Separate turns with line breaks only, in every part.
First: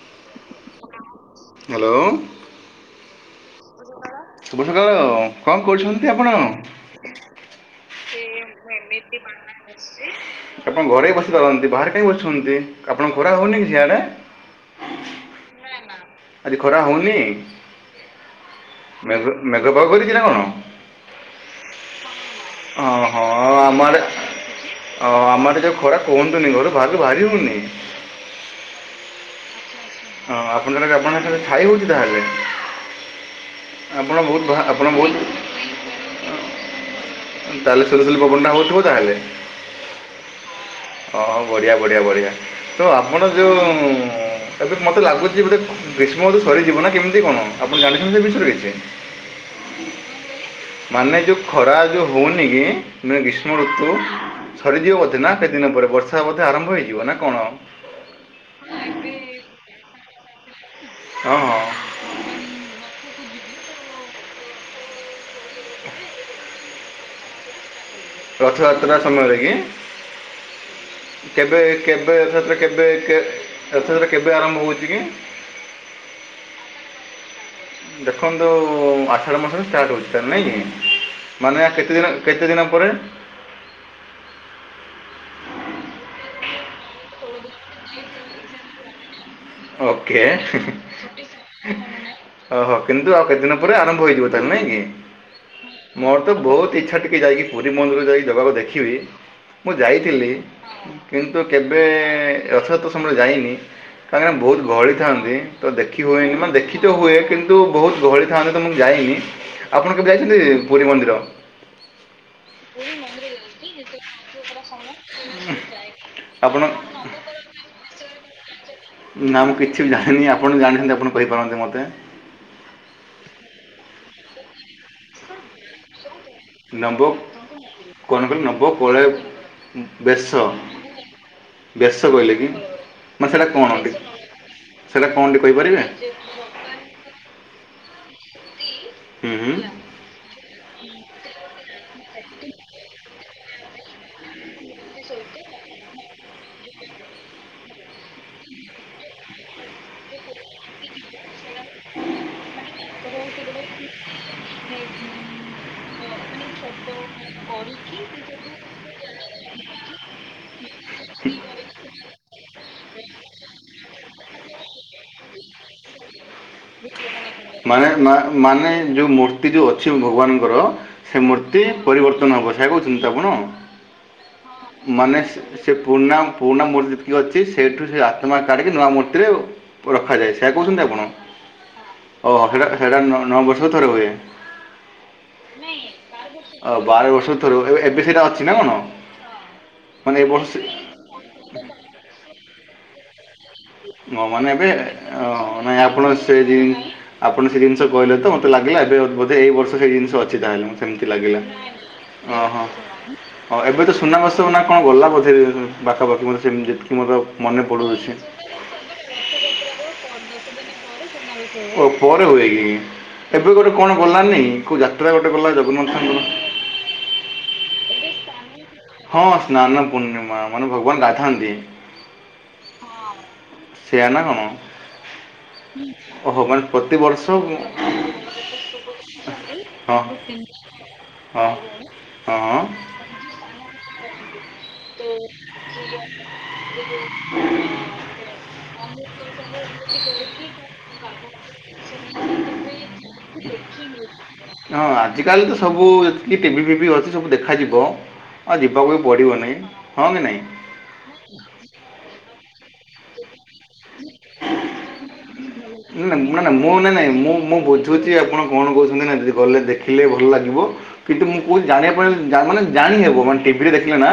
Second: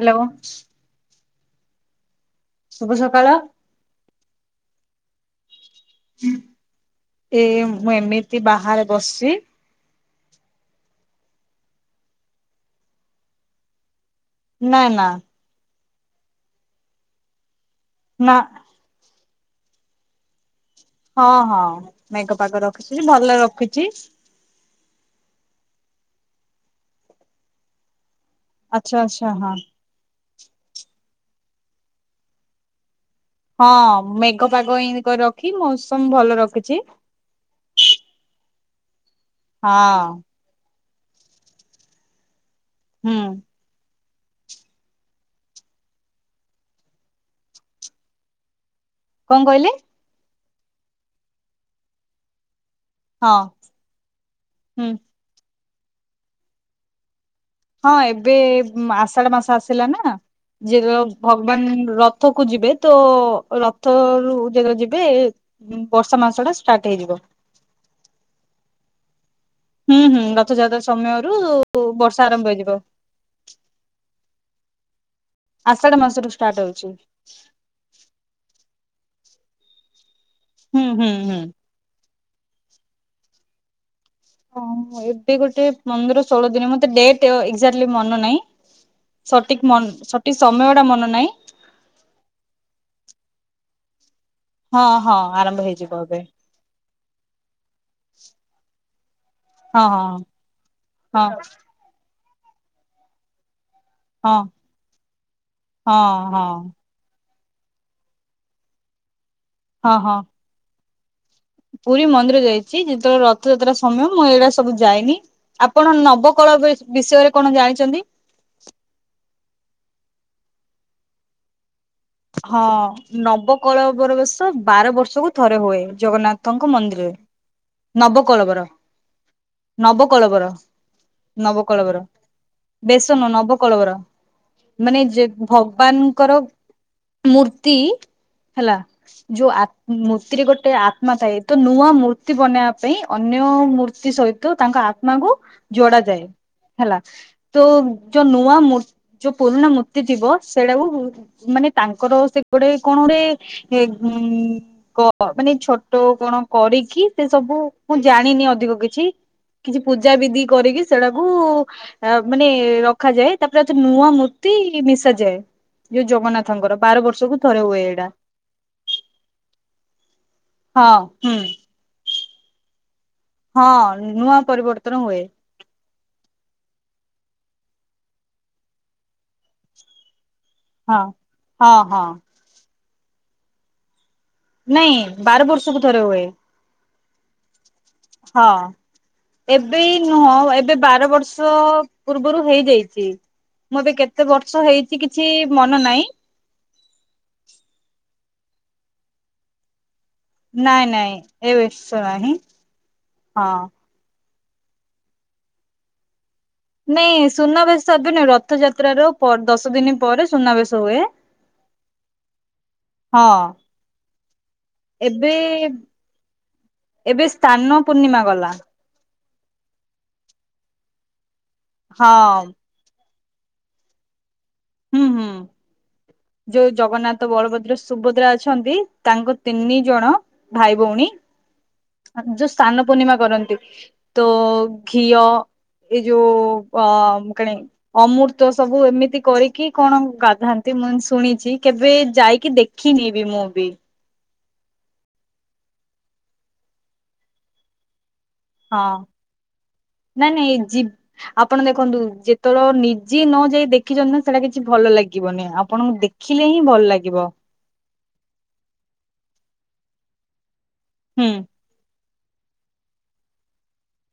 Hello.
Hello.
ଶୁଭ ସକାଳ।
ସୁଭ ସକାଳ କଣ କରୁଛନ୍ତି ଆପଣ?
ଏ ମୁଁ ଏମିତି ବାହାରେ
ନିତି
ବସିଛି
କଣ ମାନେ ବସ ଆପଣ ଘରେ ବି ବସି ପାରନ୍ତି ବାହାରେ କାହିଁକି ବସୁଛନ୍ତି ଆପଣଙ୍କୁ ଖରା ହଉନି କି ସିଆଡେ?
ନା ନା
ଆଜି ଖରା ହଉନି?
ନା।
ମେଘ ମେଘ ପାଗ କରିଛି ନା କଣ?
ହଁ ହଁ। ମେଘ ପାଗ ରଖିଛି
ଅହଁ
ଭଲ
ଆମ
ରଖିଛି
ଆଡେ ଓ ଆମର ଯଉ ଖରା କୁହନି କୁହନି ଘରୁ ବାହାରକୁ ବାହାରକୁ ବାହାରି ହଉନି।
ଆଚ୍ଛା ଆଚ୍ଛା ହଁ।
ହଁ ଆପଣଙ୍କ ସିଆଡ଼େ ଆପଣଙ୍କ [unintelligible] ଛାଇ ହଉଛି ତାହେଲେ।
ହଁ
ଆପଣ ବହୁତ
ମେଘ
ଭା-
ପାଗ
ଆପଣ
ଇମିତି
ବହୁତ
କରି ରଖି ମୌସମ ଭଲ ରଖିଛି।
ତାହେଲେ ସୁଲୁ ସୁଲୁ ପବନଟା ହଉଥିବ ତାହେଲେ।
ହଁ।
ହ ହ ବଢିଆ ବଢିଆ ବଢିଆ ତ
ହୁଁ
ଆପଣ ଯୋଉ ଉଁ ଏବେ ମତେ ଲାଗୁଛି ଯେ ଗୋଟେ ଗ୍ରୀଷ୍ମ ଋତୁ ସରିଯିବ ନା କେମିତି କଣ ଆପଣ ଜାଣିଛନ୍ତି ଏ ବିଷୟରେ କିଛି?
କଣ କହିଲେ?
ମାନେ ଯୋଉ ଖରା ଯୋଉ ହଉନି କି ନେ
ହଁ
ଗ୍ରୀଷ୍ମ ଋତୁ
ହୁଁ
ସରିଯିବ ବଧେ ନା ସେ ଦିନ ପରେ ବର୍ଷା ମଧ୍ୟ ଆରମ୍ଭ ହେଇଯିବ ନା।
ହଁ ଏବେ ଆଷାଢ ମାସ ଆସିଲା ନା। ଯେ
ହଁ
ଭଗବାନ ରଥ କୁ ଯିବେ ତ ରଥ ରୁ ଯେତେବେଳେ ଯିବେ ବର୍ଷା ମାସ ଟା ଷ୍ଟାର୍ଟ ହେଇଯିବ।
ରଥଯାତ୍ରା ସମୟରେ କି?
ହୁଁ ହୁଁ ରଥଯାତ୍ରା ସମୟରୁ
କେବେ କେବେ
ବର୍ଷା ଆରମ୍ଭ
ରଥ
ହେଇଯିବ
ଯାତ୍ରା କେବେ ଆରମ୍ଭ ହଉଛି? [inaudible]
ଆଷାଢ ମାସରୁୁ ଷ୍ଟାର୍ଟ ହଉଛି।
ଦେଖନ୍ତୁ ଆଷାଢ ମାସରେ ଷ୍ଟାର୍ଟ ହେଉଛି ତ ନାଇଁ କି
ହୁଁ ହୁଁ ହୁଁ।
ମାନେ କେତେ ଦିନ? କେତେ ଦିନ ପରେ?
ହଁ ଏବେ ଗୋଟେ ପନ୍ଦର ଷୋହଳ ଦିନ ମତେ ଡେଟ ଏଜାଟଲି ମନ ନାହିଁ। ସଠିକ୍ ମନ
ଓକେ
ସଠିକ୍ ସମୟ ଟା ମନେ ନାହିଁ
ଓହୋ କିନ୍ତୁ ଆଉ କେତେ ଦିନ ପରେ ଆରମ୍ଭ ହେଇଯିବ। ତା ନାଇଁ କି
ହଁ ହଁ ଆରମ୍ଭ ହେଇଯିବ ଏବେ
ମୋର ତ ବହୁତ ଇଚ୍ଛା ଟିକେ ଯାଇକି ପୁରୀ ମନ୍ଦିରକୁ ଯାଇକି ଜଗା କୁ ଦେଖିବି। ମୁଁ
ହଁ ହଁ।
ଯାଇଥିଲି
ହଁ
କିନ୍ତୁ କେବେ ରଥଯାତ୍ରା ସମୟରେ ଯାଇନି
ହଁ
କାହିଁକିନା ବହୁତ ଗଳି ଥାନ୍ତି ତ
ହଁ
ଦେଖି ହୁଏନି
ହଁ।
ମାନେ ଦେଖି ତ ହୁଏ କିନ୍ତୁ ବହୁତ ଗହଳି ଥାଆନ୍ତି ତ ମୁଁ ଯାଇନି ଆପଣ
ହଁ
କେବେ
ହଁ
ଯାଇଛନ୍ତି ପୁରୀ ମନ୍ଦିର?
ପୁରୀ ମନ୍ଦିର ଯାଇଛି ଯେତେବେଳେ ରଥଯାତ୍ରା ସମୟ ମୁଁ ଏଇଡା ସବୁ ଯାଇନି ଆପଣ ନବକ ଳ
ଆପଣ
ବିଷୟରେ କଣ ଜାଣିଛନ୍ତି?
ନା ମୁଁ କିଛି ବି ଜାଣିନି ଆପଣ ବି ଜାଣିଛନ୍ତି ଆପଣ କହିପାରନ୍ତି ମୋତେ।
ହଁ ନବକଳବର ବେଶ ବାର ବର୍ଷକୁ ଥରେ ହୁଏ ଜଗନ୍ନାଥଙ୍କ
ନବ
ମନ୍ଦିରରେ
କଣ କହିଲେ ନବ
ନବକଳବର
କୋଳେ
ନବକଳବର
ବେଶ
ନଭକଳବର
ବେଶ କହିଲେ କି
ବେସନ
ମାନେ ସେଇଟା କଣ ଟି
ନଭକଳବର। ମାନେ
ସେଇଟା
ଯେ
କଣ ଟି କହିପାରିବେ?
ଭଗବାନଙ୍କର ମୂର୍ତ୍ତି ହେଲା
ହୁଁ ହୁଁ
ଯୋଉ ମୂର୍ତ୍ତିରେ ଗୋଟେ ଆତ୍ମା ଥାଏ ତ ନୂଆ ମୂର୍ତ୍ତି ବନେଇବା ପାଇଁ ଅନ୍ୟ ମୂର୍ତ୍ତି ତି ସହିତ ତାଙ୍କ ଆତ୍ମା କୁ ଯୋଡ ଯାଏ ହେଲା ତ ଯୋଉ ନୂଆ ମୂର୍ତି ଯୋଉ ପୁରୁଣା ମୂର୍ତ୍ତି ଥିବ ସେଇଟାକୁ ମାନେ ତାଙ୍କର ସେଟେ କଣ ଗୋଟେ ମାନେ ଫଟୋ କଣ କରିକି ସେ ସବୁ ମୁଁ ଜାଣିନି ଅଧିକ କିଛି କିଛି ପୂଜା ବିଧି କରିକି ସେଟାକୁ ଅ ମାନେ ରଖାଯାଏ ତାପରେ ଏ ନୂଆ ମୂର୍ତ୍ତି ମିଶାଯାଏ ଯୋଉ ଜଗନ୍ନାଥଙ୍କର ବାର ବର୍ଷ
ମାନେ ମାନେ ଯୋଉ ମୂର୍ତ୍ତି ଯୋଉ ଅଛି ଭଗବାନଙ୍କର
ହଁ
ସେ
ହୁଁ
ମୂର୍ତ୍ତି ପରିବର୍ତ୍ତନ ବ ସେ କହୁଛି
ହଁ ନୂଆ ପରିବର୍ତ୍ତନ
ମାନେ
ହୁଏ
ସେ ପୁରୁଣା ପୁରୁଣା ମୂତି ଅଛି ସେଇଠୁ ସେ ଆତ୍ମା କାଢ଼ିକି ନୂଆ ମୂର୍ତ୍ତିରେ ରଖାଯାଇଛି। ସେଇା କହୁଛନ୍ତି
ହଁ
ଆପଣ
ହଁ ହଁ
ଓ ସେଇଟା ସେଇଟା ନଅ ବର୍ଷ ଥରେ ହୁଏ।
ନାଇଁ ବାର ବର୍ଷକୁ ଥରେ ହୁଏ।
ଆଉ ବାର ବର୍ଷର ଥର ହୁଏ ଏବେ ସେଇଟା ଅଛି ନା
ହଁ।
କଣ?
ଏବେ
ମାନେ ଏ
ନୁହଁ
ବର୍ଷ
ଏବେ ବାର ବର୍ଷ ପୂର୍ବରୁ ହେଇଯାଇଛି। ମୁଁ ଏବେ କେତେ
ହ ମାନେ
ବର୍ଷ
ଏବେ
ହେଇଛି
ଅ
କିଛି ମନ
ନାଇଁ
ନାହିଁ
ଆପଣ ସେ ଆପଣ ସେ ଜିନିଷ କହିଲେ ତ ଲାଗିଲା ଏବେ ବୋଧେ ଏଇ ବର୍ଷ ସେ ଜିନିଷ ଅଛି ତାହେଲେ
ନାଇଁ
ସେମତି
ନାଇଁ
ଲାଗିଲା
ଏ ବର୍ଷ ନାହିଁ।
ଓହୋ
ହଁ
ଏବେ ତ ସୁ ନା କଣ ଗଲା ବୋଧେ ପାଖାପାଖି ମୋତେ ସେମିତି ଯେତିକି ମୋତେ
ନାଇଁ
ମନେ
ସୁନାବେଶ ଏବେ
ପଡ଼ୁଅଛି।
ନୁହେଁ ରଥଯାତ୍ରାର ଦଶ ଦିନ ପରେ ସୁନାବେଶ ହୁଏ।
ଓ ପରେ ହୁଏ କି
ହଁ
ଏବେ ଗୋଟେ କଣ ଗଲାନି? କୋଉ ଯାତ୍ରା ଗୋଟେ
ଏବେ
ଗଲା ଜଗନ୍ନାଥଙ୍କର।
ଏବେ ସ୍ଥାନ ପୂର୍ଣ୍ଣିମା ଗଲା।
ହଁ ସ୍ନାନ ପୂର୍ଣ୍ଣିମା ମାନେ ଭଗବାନ ଗାଧାନ୍ତି।
ହଁ।
ସେଆ ନା କଣ?
ହୁଁ ହୁଁ।
ଓହୋ ମାନେ
ଯୋଉ
ପ୍ରତିବର୍ଷ
ଜଗନ୍ନାଥ ବଳଭଦ୍ର ସୁଭଦ୍ରା ଅଛନ୍ତି ତାଙ୍କ ତିନି
ହଁ।
ଜଣ ଭ ଭାଇ ଭଉଣୀ
ହଁ ହଁ
ଯୋଉ ସ୍ନାନ ପୂର୍ଣିମା କରନ୍ତି। ତ ଘିଅ ଏଇ ଯୋଉ ଅ କଣ ଅମୃତ ସବୁ ଏମିତି କରିକି କି କଣ ଗାଧାନ୍ତି ମୁଁ ଶୁଣିଚି କେବେ ଯାଇକି ଦେଖିନି ବି ମୁଁ ବି।
ହଁ ଆଜିକାଲି ତ ସବୁତିକି ଟିଭି ଫିଭି ଅଛି ସବୁ ଦେଖାଯିବ। ଆଉ
ହଁ
ଯିବାକୁ ବି ପଡ଼ିବନି ହଁ କି
ନାଇଁ
ନାହିଁ
ନାଇଁ ଏ ଜି ଆପଣ ଦେଖନ୍ତୁ ଯେତେବେଳେ ନି ଯିଏ ନ ଯାଇ ଦେଖିଚନ୍ତି ନା ସେଇଟା କିଛି ଭଲ ଲାଗିବନି ଆପଣଙ୍କୁ
ନା ନା
ଦେଖିଲେ
ନା
ହିଁ
ମୁଁ ନା
ଭଲ
ନାଇଁ
ଲାଗିବ।
ମୁଁ ମୁଁ ଆପଣ କଣ କହୁଚନ୍ତି ନା ଯଦି ଗଲେ ଦେଖିଲେ ଭଲ ଲାଗିବ କିନ୍ତୁ
ହୁଁ
ମୁଁ କହୁଚି ଜାଣିବା ପାଇଁ ମାନେ ଜାଣିହବ ମାନେ ଟିଭି ରେ ଦେଖିଲେ ନା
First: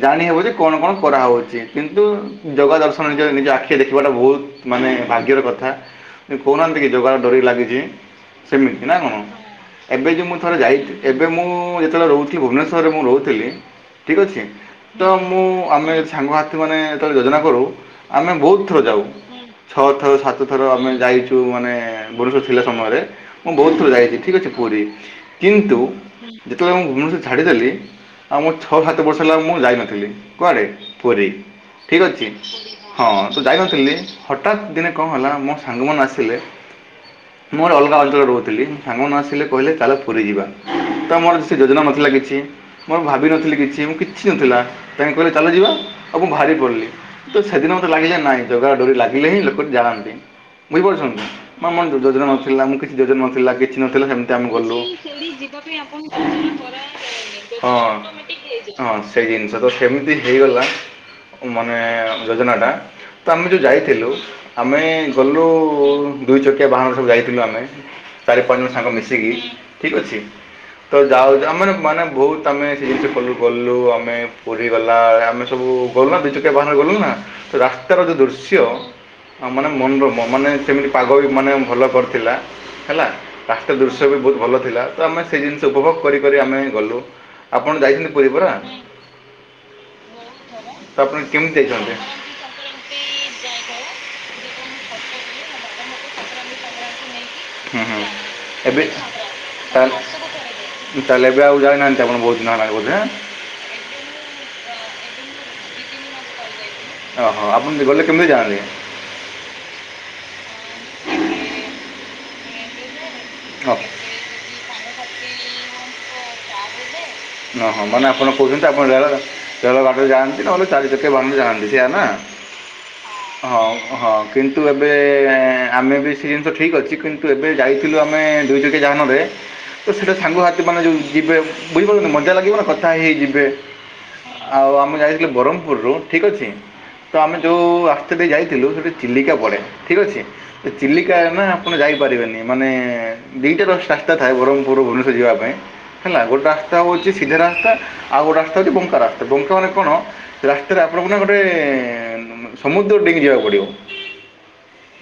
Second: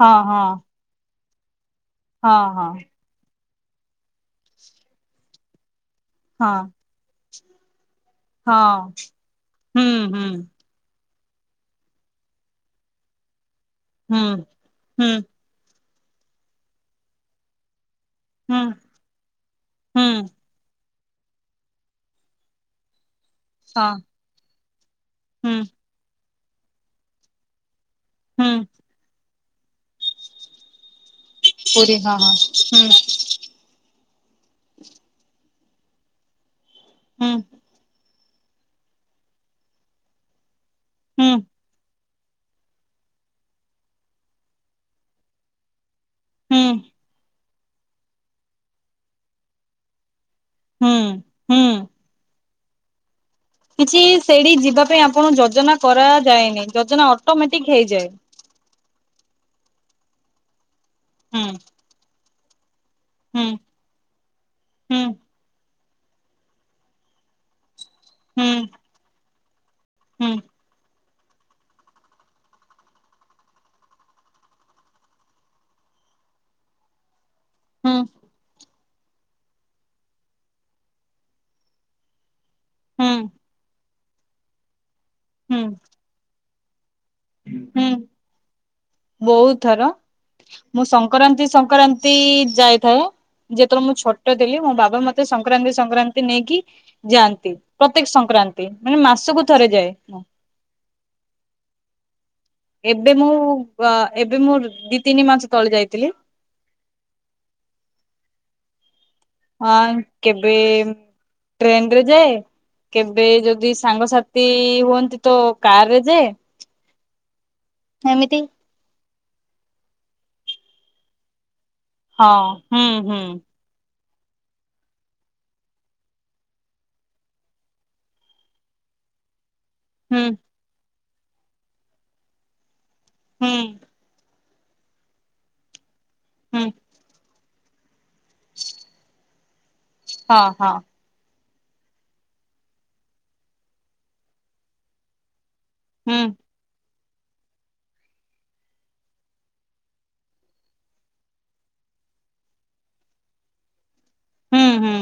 ହଁ
ଜାଣି ହେବ
ହଁ
ଯେ କଣ କଣ କରାହଉଚି। କିନ୍ତୁ
ହଁ ହଁ
ଜଗା ଦର୍ଶନ ନିଜ ନିଜ ଆଖି ଦେଖିବାଟା ବହୁତ ମାନେ ଭାଗ୍ୟର କଥା।
ହଁ
କହୁନାହାନ୍ତି କି ଜଗା ର ଡୋରି ଲାଗିଛି। ସେମିତି
ହଁ
ନା କଣ
ହୁଁ
ଏବେ ଯେ
ହୁଁ
ମୁଁ ଥରେ ଯାଇଥିଲି। ଏବେ ମୁଁ ଯେତେବେଳେ ରହୁଥିଲି ଭୁବନେଶ୍ୱରରେ ମୁଁ ରହୁଥିଲି। ଠିକ
ହୁଁ
ଅଛି ତ
ହୁଁ
ମୁଁ ଆମେ ସାଙ୍ଗସାଥି ମାନେ ଯେତେବେଳେ ଯୋଜନା କରୁ ଆମେ
ହୁଁ
ବହୁତ ଥ ଯାଉ ଛଅ
ହୁଁ
ଥର ସାତ ଥର ଆମେ ଯାଇଚୁ ମାନେ ବରୁଷ ଥିଲା ସମୟରେ। ମୁଁ ବହୁତ ଥର
ହଁ
ଯାଇଚି ଠିକ୍ ଅଛି ପୁରୀ
ହୁଁ
କିନ୍ତୁ ଯେତେବେଳେ ମୁଁ ଭୁବନେଶ୍ୱରରେ ଛାଡ଼ିଦେଲି। ଆଉ ମୋ
ହୁଁ
ଛଅ ସାତ ବର୍ଷ ହେଲା ମୁଁ ଯାଇନଥିଲି କୁଆଡେ ପୁରୀ
ପୁରୀ
ଠିକ୍
ହଁ
ଅଛି ହଁ। ଥିଲେ ହଠାତ୍ ଦିନେ କଣ ହେଲା ଆମ ସାଙ୍ଗ ମାନେ ଆସିଲେ
ହୁଁ ହୁଁ
ମୋର ଅଲଗା ଅଚ ରହୁ ସାଙ୍ଗ ନ ଆସିଲେ କହିଲେ ଚାଲ ପୁରି ଯିବା ତ
ହୁଁ
ମୋର ଯୋଜନା ନଥିଲା କିଛି। ମୁଁ ଭାବିିନଥିଲି କିଛି ମୁଁ କିଛି ନଥିଲା ତମ କହିଲେ ଚାଲ ଯିବା। ଆଉ ଭାରି
ହୁଁ
ପଡିଲି ତ ସେଦିନ ମତେ ଲାଗିଲେ ନାଇଁ ଜଗା ଡୋରି ଲାଗିଲେ ହିଁ ଲୋକ ଜାଣନ୍ତି।
ହୁଁ
ବୁଝିପାରୁଚନ୍ତି
ହୁଁ
ମ ମର ଯୋ ଯୋଜନା ନଥିଲା ମୁଁ କିଛି ଯୋଜନା ପିଲା କିଛି ନଥିଲା ସେମିତି ଆମେ
ସେଇଠି
ଗଲୁ
ଯିବା ପାଇଁ ଆପଣ ଯୋଜନା କରାଯାଏନି ଯୋଜନା ଅଟୋମେଟିକ
ହଁ।
ହେଇଯାଏ।
ହଁ ସେଇ ଜିନିଷ ତ ସେମିତି ହେଇଗଲା
ହୁଁ
ମାନେ ଯୋଜନା ଟା ତ
ହୁଁ
ଆମେ ଯେଉଁ ଯାଇଥିଲୁ ଆମେ
ହୁଁ
ଗଲୁ ଦୁଇ ଚକିଆ ବାହାନରେ ସବୁ ଯାଇଥିଲୁ ଆମେ। ଚାରି
ହୁଁ
ପାଞ୍ଚ ଜଣ ସାଙ୍ଗ ମିଶିକି ଠିକ୍ ଅଛି।
ହୁଁ
ତ ଯାଉ ଆମେ ମାନେ ବହୁତ ଆମେ ସେ ଜିନିଷ କଲି କଲୁ ଆମେ ପୁରୀ ଗଲା ଆମେ ସବୁ ଗୋଲ ନା ଦି ତିନ ଟା କେ ବାହାନରେ ଗଲ ନା ତ
ହୁଁ
ପ୍ରକାରର ଯଉଁ ଦୃଶ୍ୟ ମାନେ ମନୋରମ ମାନେ ସେମିତି ପାଗ ବି ମାନେ ଭଲ କରିଥିଲା। ହେଲା
ହୁଁ
ରାସ୍ତା ର ଦୃଶ୍ୟ ବି ବହୁତ ଭଲ ଥିଲା ତ ଆମେ ସେ
ହୁଁ
ଜିନିଷ ଉପଭୋଗ କରି କରି ଆମେ ଗଲୁ। ଆପଣ
ହୁଁ
ଯାଇଚନ୍ତି ପୁରୀ ପରା।
ବହୁତ ଥର ମୁଁ
ତ ଆପଣ କେମିତି ଯାଇଛନ୍ତି ଯାଇଥାଏ ଯେହେତୁ ଛୋଟ ଥିଲି ମୋ ବାବା ମୋତେ
ସଂକ୍ରାନ୍ତି ସଂକ୍ରାନ୍ତି ଯାଇ ଥାଏ, ଯେତେବେଳେ ମୁଁ ଛୋଟ ଥିଲି ମୋ ବାବା ମତେ ସଂକ୍ରାନ୍ତି ସଂକ୍ରାନ୍ତି ନେଇକି ଯାଆନ୍ତି
ହୁଁ ହୁଁ
ପ୍ରତ୍ୟେକ ସଂକ୍ରାନ୍ତି
ଏବେ ଏବେ
ମାନେ ମାସକୁ ଥରେ ଯାଏ
ତାହେଲେ-
ମୁ।
ତାହେଲେ ଏବେ ଆଉ ଯାଇନାହାନ୍ତି ଆପଣ ବହୁତ ଦିନ ହେଲାଣି ବୋଧେ
ଏବେ ମୁଁ ଆ ଏବେ ମୁଁ ଦି ତିନି ମାସ ତଳେ ଯାଇଥିଲି।
ଓହୋ ଆପଣ ଗଲେ କେମିତି ଜାଆନ୍ତି?
ହଁ କେବେ ଟ୍ରେନ ରେ ଯାଏ। କେବେ ଯଦି
ହଁ।
ସାଙ୍ଗସାଥି ହୁଅନ୍ତି ତ କାର ରେ ଯାଏ।
ଅ ହଁ ମାନେ ଆପଣ
ଏମିତି
କହୁଛନ୍ତି ଆପଣ ରେଳ ରେଳ ଗାଡିରେ ଯାଆନ୍ତି ନହେଲେ ଚାରି ଚାରିଆ ବାହାନରେ ଯାଆନ୍ତି। ସେୟା ନା
ହଁ ହୁଁ ହୁଁ
ହ। ହଁ କିନ୍ତୁ ଏବେ ଆମେ ବି ସେ ଜିନିଷ ଠିକ ଅଛି କିନ୍ତୁ ଏବେ ଯାଇଥିଲୁ ଆମେ ଦୁଇ ଚକିଆ ଗା ଜାନ ରେ ତ ସେଇଟା
ହୁଁ
ସାଙ୍ଗସଥିୀ ମାନେ ଯେଉଁ ଯିବେ ବୁଝିପାରୁ ମଜା ଲାଗିବ ନା କଥା ହେଇ ଯିବେ।
ହୁଁ
ଆଉ ଆମେ ଯାଇଥିଲୁ ବାରମ୍ପୁରରୁ ଠିକ୍ ଅଛି
ହୁଁ
ତ ଆମେ ଯେଉ ଆସି ସେଠି ଯାଇଥିଲୁ ସେଇଠି ଚିଲିକା ପଡ଼େ ଠିକ୍ ଅଛି
ହଁ
ତ
ହଁ
ଚିଲିକା ନା ଆପଣ ଯାଇପାରିବେନି ମାନେ ଦିଟ ର ରାସ୍ତା ଥାଏ ବ୍ରହ୍ମପୁର ଭୁବନେଶ୍ଵର ଯିବା ପାଇଁ। ହେଲା
ହୁଁ
ଗଟା [unintelligible] ସମୁଦ୍ର ଡିକି ଯିବାକୁ ପଡିବ।
ହୁଁ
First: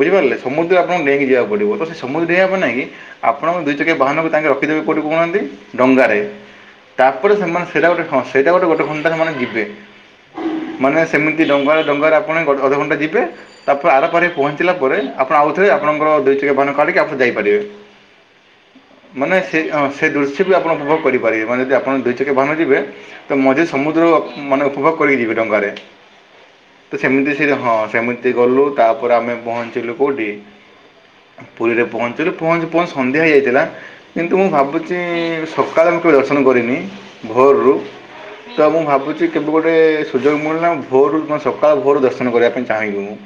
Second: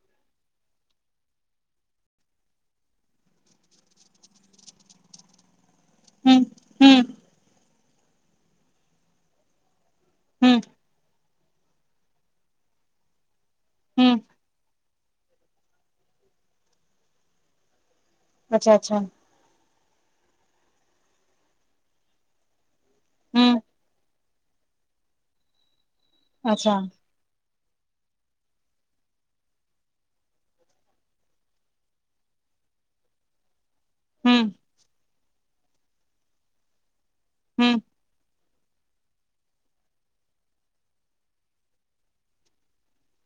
ବୁଝିପାରିଲେ ସମୁଦ୍ର ଆପଣଙ୍କୁ ନେଇକି ଯକୁ ପଡିବ ତ ସେ ସମୁଦ୍ର ହେପ ପାଇଁ ନାଇଁ ଆପଣ ଦିକି ବାହାନକୁ ତାଙ୍କେ ରଖିଦେବେ କ କନ୍ତି ଡଙ୍ଗାରେ
ହୁଁ ହୁଁ
ତାପରେ ସେମାନେ ସେଟା ଗୋଟେ ହ ସେଇଟା ଗୋଟେ ଗୋଟେ ଖଣ୍ଟା ସେମାନେ ଯିବେ
ହୁଁ
ମାନେ ସେମିତି ଡଙ୍ଗା ଡଙ୍ଗାରେ ଆପଣ ଅଧଘଣ୍ଟା ଯିବେ ତାପରେ
ହୁଁ ହୁଁ
ଆରପାରିରେ ପହଞ୍ଚିଲା ପରେ ଆପଣ ଆଉଥରେ ଆପଣଙ୍କର ଦୁଇ ଚକିଆ ବାହନ କାଢ଼ିକି ଆପଣ ଯାଇପାରିବେ
ଆଚ୍ଛା ଆଚ୍ଛା।
ମାନେ ସେ ସେ ଦୃଶ୍ୟ ବି ଆପଣ ଉପଭୋଗ କରିପାରିବେ ମାନେ ଯଦି ଆପଣ ଦୁଇ ଚକି ବାହାନରେ ଯିବେ ତ
ହୁଁ
ମଝି ସମୁଦ୍ର ମାନେ ଉପଭୋଗ କରି ଯିବେ ଡଙ୍ଗାରେ
ଆଚ୍ଛା।
ତ ସେମିତି ହଁ ସେମିତି ଗଲୁ ତାପରେ ଆମେ ପହଞ୍ଚିଲୁ କୋଉଠି? ପୁରୀରେ ପହଞ୍ଚିଲୁ ପହଞ୍ଚି ପହଞ୍ଚି ସନ୍ଧ୍ୟା ହେଇଯାଇଥିଲା। କିନ୍ତୁ
ହୁଁ
ମୁଁ ଭାବୁଛି ସକାଳେ ମୁଁ କେବେ ଦର୍ଶନ କରିନି
ହୁଁ
ଭୋରରୁ ତ ମୁଁ ଭାବୁଛି କେବେ ଗୋଟେ ସୁଯୋଗ ମିଳୁନା ଭୋରୁ ସକାଳୁ ଭୋରରୁ ଦର୍ଶନ କରିବା ପାଇଁ ଚାହିଁବି ମୁଁ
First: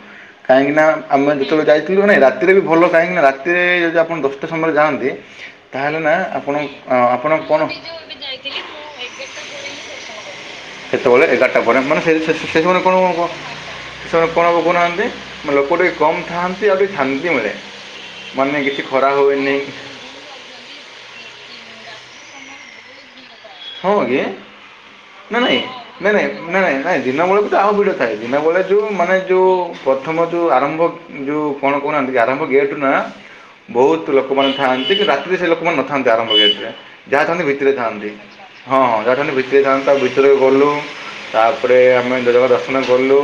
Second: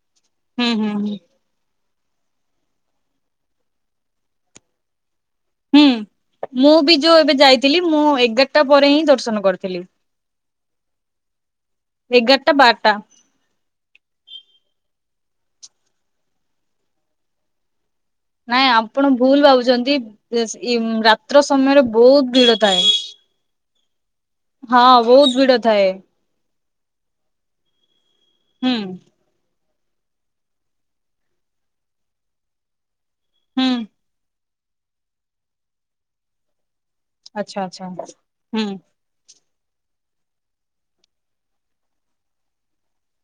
ହୁଁ
କାହିଁକି ନା
ହୁଁ ହୁଁ
ଆମ ଯେତେବେଳେ ଯାଇଛ ରାତିରେ ବି ଭଲ କାହିଁକି ନା ରାତିରେ ଯଦି ଆପଣ ଦଶଟା ସମୟ ଯାଆନ୍ତି
ହୁଁ।
ତାହେଲେ
ମୁଁ ବି ଯୋଉ
ଆପଣ
ଏବେ
କ'ଣ
ଯାଇଥିଲି ମୁଁ ଏଗାରଟା ପରେ ହିଁ ଦର୍ଶନ କରିଥିଲି
ସେତେବେଳେ ଏଗାରଟା ପରେ ମାନେ ସେ
ଏଗାରଟା
ସମୟରେ
ବାରଟା।
କଣ କଣ ସେ କହୁନାହାନ୍ତି ଲୋକ ଟିକେ କମ୍ ଥାଆନ୍ତି ଆଉ ଟିକ ଥାଆନ୍ତି ମ
ନାଇଁ ଆପଣ ଭୁଲ ଭାବୁଛନ୍ତି ରାତ୍ର ସମୟରେ ବହୁତ ଭିଡ ଥାଏ।
ହଁ ଆଙ୍କା
ହଁ ବହୁତ
ନା
ଭିଡ
ନାଇଁ
ଥାଏ
ନାଇଁ ନାଇଁ ନାଇଁ ନାଇଁ ଦିନବେେଳେକୁ ତ ଆଉ ଭିଡ ଥାଏ ଦିନବେଳେ
ହୁଁ
ଯୋ ମାନେ ଯୋଉ ପ୍ରଥମ ଯେଉଁ ଆରମ୍ଭ ଯେଉଁ କଣ କହୁନାହାନ୍ତି ଆରମ୍ଭ ଗେଟ୍ ନା
ହୁଁ
ବହୁତ ଲୋକମାନେ ଥାନ୍ତି କି ରାତିରେ ସେ ଲୋକମାନେ ନଥାନ୍ତି ଆରମ୍ଭ ହେଯାଇ ଯାହାଥାନ୍ତି
ଆଚ୍ଛା
ଭିତରେ
ଆଚ୍ଛା
ଥାନ୍ତି
ହୁଁ
ହଁ ହଁ ଯହା ଭିତରେ ଥାଆନ୍ତା ଭିତରେ ଗଲୁ ତାପରେ ଆମେ ଦେବଙ୍କ ଦର୍ଶନ କଲୁ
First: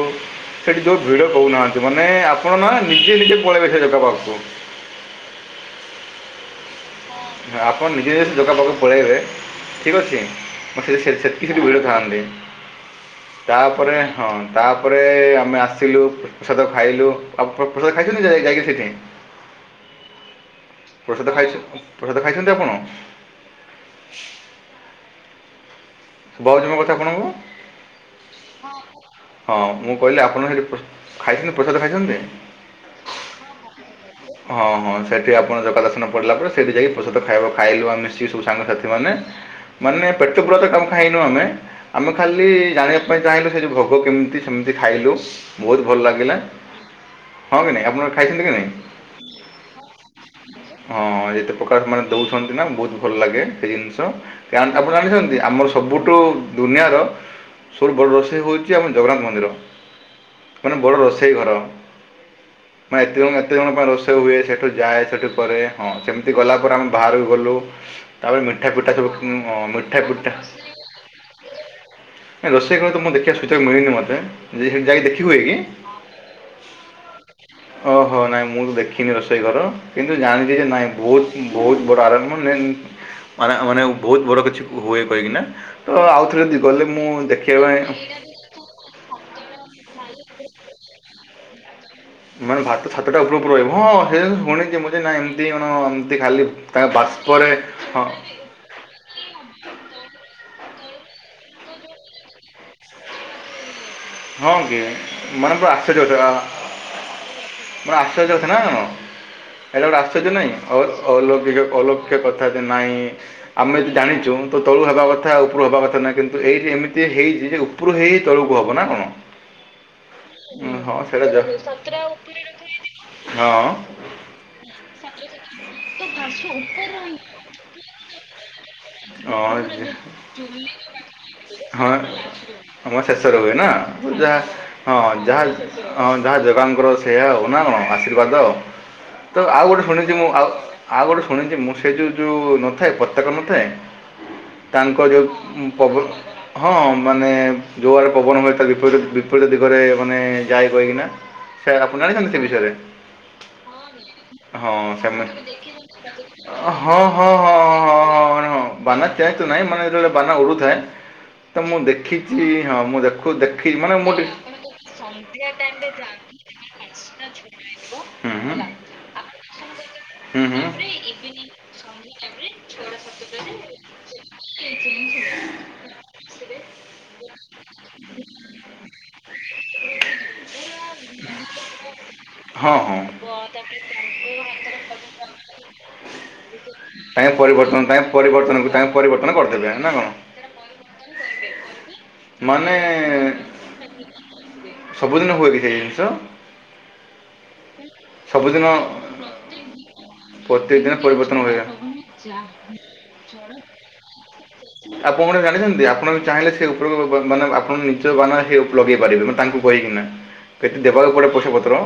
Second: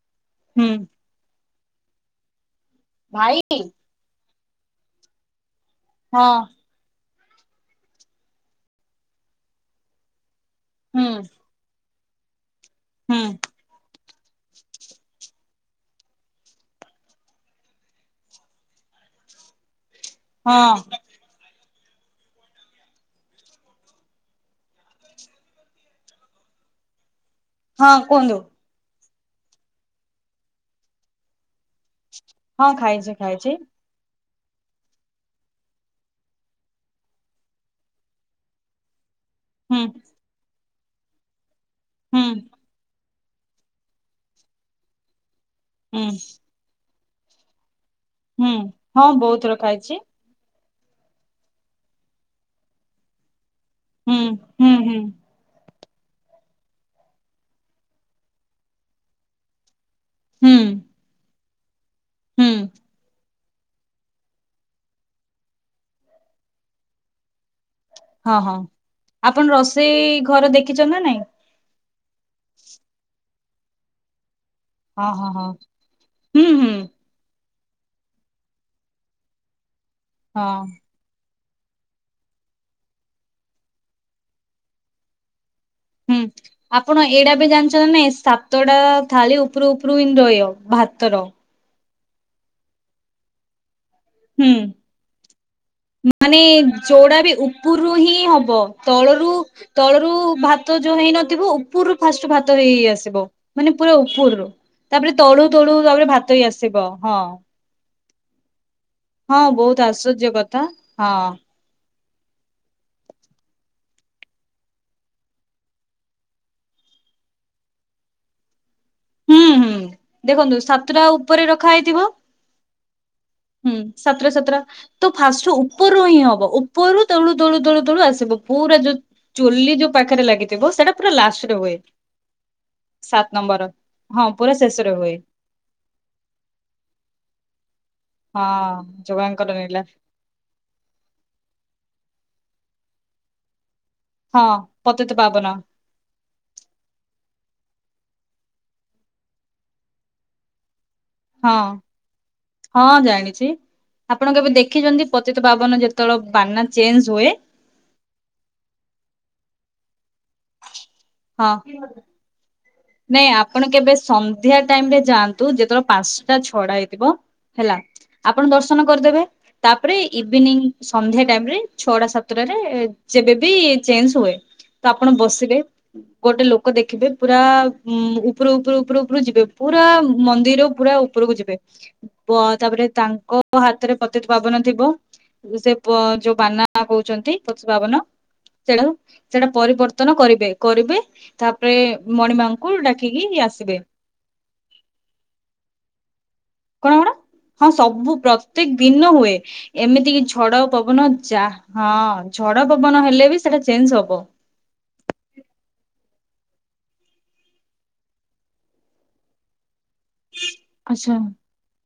ହୁଁ
ସେଠି ଯୋଉ ଭିଡ କହୁନାହାନ୍ତି ମାନେ ଆପଣ ନା ନିଜେ ନିଜେ
ଭାଇ
ପଳେଇବେ ସେ ଜଗା ପାଖକୁ
ହଁ।
ହଁ ଆପଣ ନିଜେ ନିଜେ ଜଗା ପାଖକୁ ପଳାଇବେ ଠିକ୍ ଅଛି ମ
ହୁଁ
ସେକି ସେଠି ଭିଡ଼ ଥାଆନ୍ତି
ହୁଁ
ତାପରେ ହଁ ତାପରେ ଆମେ ଆସି ଆସିଲୁ ପ୍ରସାଦ ଖାଇଲୁ ଆଉ ପ୍ରସାଦ ଖାଇଛୁ ନିି ଯାଇ ଯାଇକି ସେଇଠି
ହଁ
ପ୍ରସାଦ ଖାଇ ପ୍ରସାଦ ଖାଇଛନ୍ତି ଆପଣ ବଉଜ ମ କଥା କଣ ହବ?
ହଁ କୁହନ୍ତୁ!
ହଁ ମୁଁ କହିଲି ଆପଣ ସେଠି ଖାଇଛନ୍ତି ପ୍ରସାଦ ଖାଇଛନ୍ତି?
ହଁ ଖାଇଛି ଖାଇଛି।
ହଁ ହଁ ସେଠି ଆପଣ ଜଗାଦର୍ଶନ ପଡିଲା ପରେ ସେଠି ଯାଇକି ପ୍ରସାଦ ଖାଇବା ଖାଇଲୁ ମିଶିକି ସବୁ ସାଙ୍ଗସାଥିମାନେ
ହୁଁ
ମାନେ ପେଟ ପୁରା ତ କମ ଖାଇନୁ ଆମେ ଆମେ
ହୁଁ
ଖାଲି ଜାଣିବା ଚାହିଁଲୁ ସେ ଯେଉଁ ଭୋଗ କେମିତି ସେମିତି ଖାଇଲୁ ବହୁତ ଭଲ
ହୁଁ
ଲାଗିଲା ହଁ କି ନାଇଁ? ଆପଣ ଖାଇଛନ୍ତି କି ନାଇଁ?
ପତର ଖାଇଛି।
ହଁ ଯେତେ ପ୍ରକାର ମାନେ ଦଉଛନ୍ତି ନା ବହୁତ ଭଲ ଲାଗେ। ଜିନିଷ
ହୁଁ ହୁଁ
ଆପଣ
ହୁଁ
ଜାଣିଛନ୍ତି ଆମର ସବୁଠୁ ଦୁନିଆର ସବୁଠୁ ବଡ଼ ରୋଷେଇ ହେଉଛି ଆମ ଜଗନ୍ନାଥ ମନ୍ଦିର
ହୁଁ
ମାନେ ବଡ଼ ରୋଷେଇ ଘର
ହୁଁ
ମ ଏତେ ଜଣ ଏତେ ଜଣ ସେ ହୁଏ ସେଠୁ ଯାଏ ସେଠି ପରେ ହଁ ସେମିତି ଗଲା ପରେ ଆମେ ବାହାରକୁ ଗଲୁ।
ହଁ
ତାପରେ
ହଁ
ମିଠା କୁଟା ସବୁ
ଆପଣ
ମିଠା
ରୋଷେଇ
ଫିଟା
ଘର ଦେଖିଛନ୍ତି ନା ନାଇଁ
ନଁ ରୋଷେଇ ଘରେ ତ ମୁଁ ଦେଖିବା ସୁଯୋଗ ମିଳିନି ମୋତେ। ସେଠି ଯାଇକି
ହଁ
ଦେଖି
ହଁ
ହୁଏ
ହଁ
କି?
ହୁଁ ହୁଁ
ଓହୋ ନାଇଁ ମୁଁ ତ ଦେଖିନି ରୋଷେଇ ଘର କିନ୍ତୁ ଜାଣିଛି
ହଁ
ଯେ ନାଇଁ ବହୁତ ବହୁତ ବଡ ଆରେଞ୍ଜମେଣ୍ଟ ମାନେ ବହୁତ ବଡ କିଛି ହୁଏ କାହିଁକି ନା ତ
ହୁଁ
ଆଉଥରେ
ଆପଣ ଏଇଟା ବି ଜାଣିଛ ନା
ପାଇଁ
ନାଇଁ ସାତ ଟା ଥାଳି ଉପରୁ ଉପରୁ ହିଁ ରହିବ ଭାତର
ମାନେ ଭାତ ସାତଟା ଉପରୁ ଉପରୁ ରହିବ। ହଁ ସେ
ହୁଁ
ଶୁଣିଛି ମୁଁ ନା ଏମିତି କଣ ଏମତି
ମାନେ
ଖାଲି ତା
ଯୋଉଡା ବି
ବାଷ୍ପରେ
ଉପରରୁ
ହଁ।
ହିଁ ହବ ତଳରୁ ତଳରୁ ଭାତ ଭାତ ଯୋଉ ହେଇନଥିବ ଉପରୁ ଫାଷ୍ଟ ଭାତ ହେଇ ହେଇ ଆସିବ ମାନେ ପୁରା ଉପରରୁ
ହଁ କି
ତାପରେ ତଳୁ
ମାନେ ପୁରା
ତଳୁ ତାପରେ ଭାତ ହେଇ ଆସିବ ହଁ।
ମୋରେ ଆଶ୍ଚର୍ଯ୍ୟ କଥା ନା
ହଁ ବହୁତ
ହେଇଟ ଗୋଟେ ଆଶ୍ଚର୍ଯ୍ୟ
କଥା
ନାହିଁ
ହଁ।
ଅଲୋକି ଅଲୋକିକ। କଥା ଯେ ନାଇଁ ଆମେ ଯଦି ଜାଣିଛୁ ତ ତଳୁ ହବା କଥା ଉପରୁ ହବା କଥା ନାହିଁ କିନ୍ତୁ ଏଇଠି ଏମିତି ହେଇଚି ଉପରୁ ହେଇ ତଳକୁ ହବ ନା କଣ?
ହୁଁ ହୁଁ ଦେଖନ୍ତୁ
ଉଁ ହଁ
ସାତଟା
ସେଟା ଯ
ଉପରେ ରଖା ହେଇଥିବ
ସତରେ ଆଉ
ହୁଁ ସାତଟା ସାତଟା ତ ଫାଷ୍ଟ ଉପରରୁ ହିଁ ହବ ଉପରୁ ତେଳୁ ତଳୁ ତଳୁ ତଳୁ ଆସି ସିବ ପୁରା ଯୋଉ ଚୁଲି
ହଁ
ଯୋଉ ପାଖରେ ଲାଗିଥିବ ସେଟା ପୁରା ଲାଷ୍ଟରେ ହୁଏ।
ସଭା
ସାତ
ଶେଷରେ ହୁଏ
ନମ୍ବର।
ନା।
ହଁ
ଯାହା
ପୁରା ଶେଷରେ ହୁଏ
ହଁ ଯାହା ହଁ ଯାହା ଜଗାଙ୍କର ସେୟା ଆଉ ନା କଣ? ଆଶୀର୍ବାଦ
ହଁ
ତ
ଯୋଗାଙ୍କର
ଆଉ
ନୀଳା।
ଗୋଟେ ଶୁଣି ମୁଁ ଆଉ ଗୋଟେ ଶୁଣିଛି ମୁଁ ସେ ଯୋଉ ଯୋଉ ଥାଏ ପତାକା ନଥାଏ
ହଁ
ତାଙ୍କ
ପତିତ ପାବନ
ଯୋଉବ ହଁ ମାନେ ଯୋଉଆରେ ପବନ ହୁଏ ତା ବିପ ପରି ବିପରୀତ ଦିଗରେ ମାନେ ଯାଏ କାହିକିନା
ହଁ
ସେ ଆପଣ ଜାଣିଛନ୍ତି ସେ ବିଷୟରେ
ହଁ ଜାଣିଛି। ଆପଣ କେବେ
ହଁ ହଁ
ଦେଖିଛନ୍ତି
ସେମାନେ
ପତିତ ପାବନ ଯେତେବେଳେ ବାନା
ହଁ
ଚେଞ୍ଜ ହୁଏ
ହଁ ହଁ ହଁ ହଁ। ବାନା କେତୁ ନାହିଁ ମାନେ ଯେତେବେଳେ ବାନା ଉଡୁଥାଏ
ହଁ
ତ ମୁଁ ଦେଖିଛି ହଁ ମୁଁ ଦେଖୁ
ନାଇଁ
ଦେଖି
ଆପଣ କେବେ
ମାନେ ମୁଁ ଟିକେ
ସନ୍ଧ୍ୟା ଟାଇମ ରେ ଯାଆନ୍ତୁ ଯେତେବେଳେ ପାଞ୍ଚଟା ଛଡା ହେଇଥିବ ହେଲା। ଆପଣ ଦର୍ଶନ କରିଦେବେ ତାପରେ ଇଭିନିଂ ସନ୍ଧ୍ୟା ଟାଇମ ରେ ଛଅଟା ସାତଟାରେ ଆ ଯେବେବି ଚେଞ୍ଜ ହୁଏ ତ ଆପଣ ବସିବେ ଗୋଟେ ଲୋକ ଦେଖିବେ ପୁରା ଉପରୁ ଉପରୁ ଉପରୁ ଉପରୁ ଯିବେ ପୁରା ମନ୍ଦିର ପୁରା ଉପରକୁ ଯିବେ
ହଁ
ତାପରେ
ହଁ
ତା ହାତରେ ପତିତ ପବନ ଥିବ ସେ ଯୋଉ ବାନା
ତାଙ୍କେ
କହୁଛନ୍ତି ପ୍ରତୁ
ପରିବର୍ତ୍ତନ
ପବନ
ତାଙ୍କେ ପରିବର୍ତ୍ତନକୁ
ସେଟା
ତାଙ୍କେ ପରିବର୍ତ୍ତନ
ସେଟା
କରିଦେବେ ନା କ'ଣ
ପରିବର୍ତ୍ତନ କରିବେ କରିବେ ତାପରେ ମଣିମାଙ୍କୁ
ମାନେ
ଡାକିକି ଆସିବେ
ସବୁଦିନ ହୁଏ କି ସେ ଏଇ ଜିନିଷ?
କଣ କଣ? ହଁ ସବୁ
ସବୁଦିନ
ପ୍ରତ୍ୟେକ ଦିନ ହୁଏ ଏମିତି କି ଝଡ଼,
ପ୍ରତ୍ୟେକ ଦିନ
ପବନ
ପରିବର୍ତ୍ତନ ହୁଏ
ଯାହା ହଁ ଝଡ଼ ପବନ ହେଲେ ବି ସେଇଟା ଚେଞ୍ଜ ହବ।
ଆପଣ ଗୋଟେ ଜାଣିଛନ୍ତି ଆପଣ ବି ଚାହିଁଲେ ସେ ଉପରକୁ ମାନେ ଆପଣ ନିଜ ବାନା ସେ ଲଗେଇ ପାରିବେ ମାନେ ତାଙ୍କୁ କହିକିନା। କେତେ ଦେବାକୁ
ଆଚ୍ଛା
ପଡ଼େ ପଇସା ପତ୍ର।